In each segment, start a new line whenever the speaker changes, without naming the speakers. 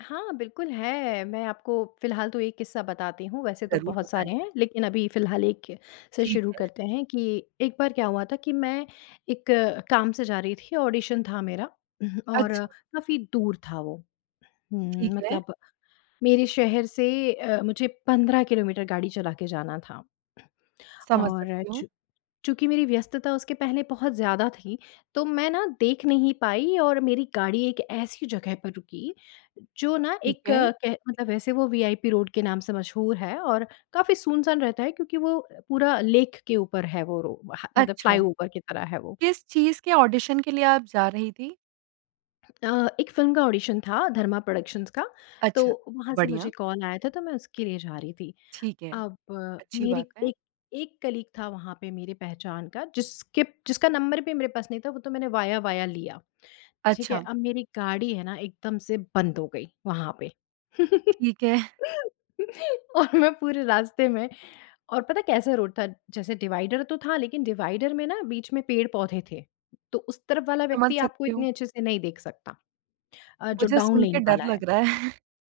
हाँ, बिल्कुल है। मैं आपको फ़िलहाल तो एक किस्सा बताती हूँ, वैसे तो
ज़रूर
बहुत
बताएँ।
सारे हैं लेकिन अभी फिलहाल एक से
ठीक
शुरू
है।
करते हैं कि एक बार क्या हुआ था कि मैं एक काम से जा रही थी। ऑडिशन था मेरा और
अच्छा।
काफ़ी दूर था वो। हुँ,
ठीक है।
मतलब मेरे शहर से अ, मुझे 15 किलोमीटर गाड़ी चला के जाना था।
समझ
और
सकती हूँ।
चूँ चूँकि मेरी व्यस्तता उसके पहले बहुत ज़्यादा थी तो मैं ना देख नहीं पाई और मेरी गाड़ी एक ऐसी जगह पर रुकी जो ना
ठीक
एक
है।
कह मतलब वैसे वो वीआइपी रोड के नाम से मशहूर है और काफ़ी सुनसान रहता है क्योंकि वो पूरा लेक के ऊपर है वो रो ह मतलब
अच्छा।
फ्लाईओवर की तरह है वो।
किस चीज़ के ऑडिशन के लिए आप जा रही थीं?
अ, एक फ़िल्म का ऑडिशन था, धर्मा प्रोडक्शंस का।
अच्छा।
तो वहाँ से मुझे
बढ़िया।
कॉल आया था, तो मैं उसके लिए जा रही थी।
ठीक है।
अब
अच्छी बात
मेरी
है।
एक एक कलीग था वहाँ पे मेरी पहचान का जिसके जिसका नंबर भी मेरे पास नहीं था, वो तो मैंने वाया वाया लिया, ठीक है?
अच्छा।
अब मेरी गाड़ी है न एकदम से बंद हो गई, वहाँ पे।
ठीक है।
और मैं पूरे रास्ते में और पता है कैसा रोड था, जैसे डिवाइडर तो था लेकिन डिवाइडर में न बीच में पेड़ पौधे थे। तो उस तरफ़ वाला
समझ
व्यक्ति आपको
सकती हूँ।
इतने अच्छे से नहीं देख सकता। अ, जो
मुझे
डाउन
सुन
लेन
के डर
वाला है।
लग रहा है।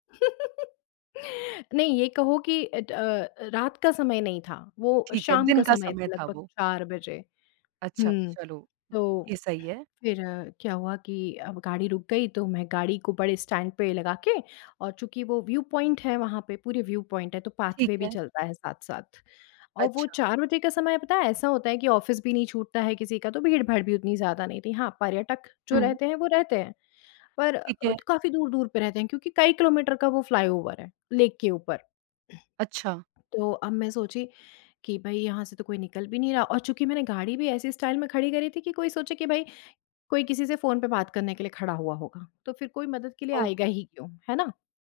नहीं, ये कहो कि अ अ, रात का समय नहीं था। वो
ठीक है,
शाम का
दिन का
समय
समय
था
था
लगभग
वो।
4 बजे।
अच्छा,
हुँ,
चलो,
तो
ये सही है।
फिर क्या हुआ कि अब गाड़ी रुक गई तो मैं गाड़ी को बड़े स्टैंड पे लगा के और चूँकि वो व्यू पॉइंट है वहाँ पे, पूरे व्यू पॉइंट है, तो
ठीक
पाथवे भी
है।
चलता है साथ-साथ। और वो
अच्छा।
4 बजे का समय पता है ऐसा होता है कि ऑफ़िस भी नहीं छूटता है किसी का, तो भीड़-भाड़ भी उतनी ज़्यादा नहीं थी। हाँ, पर्यटक जो
हुँ।
रहते हैं वो रहते हैं। पर
ठीक है।
काफ़ी दूर-दूर पे रहते हैं क्योंकि कई किलोमीटर का वो फ्लाईओवर है, लेक के ऊपर।
अच्छा।
तो अब मैं सोची कि भई यहाँ से तो कोई निकल भी नहीं रहा और चूँकि मैंने गाड़ी भी ऐसी स्टाइल में खड़ी करी थी कि कोई सोचे कि भई कोई किसी से फ़ोन पे बात करने के लिए खड़ा हुआ होगा। तो फिर कोई मदद के लिए
ओह!
आएगा ही क्यों? है ना?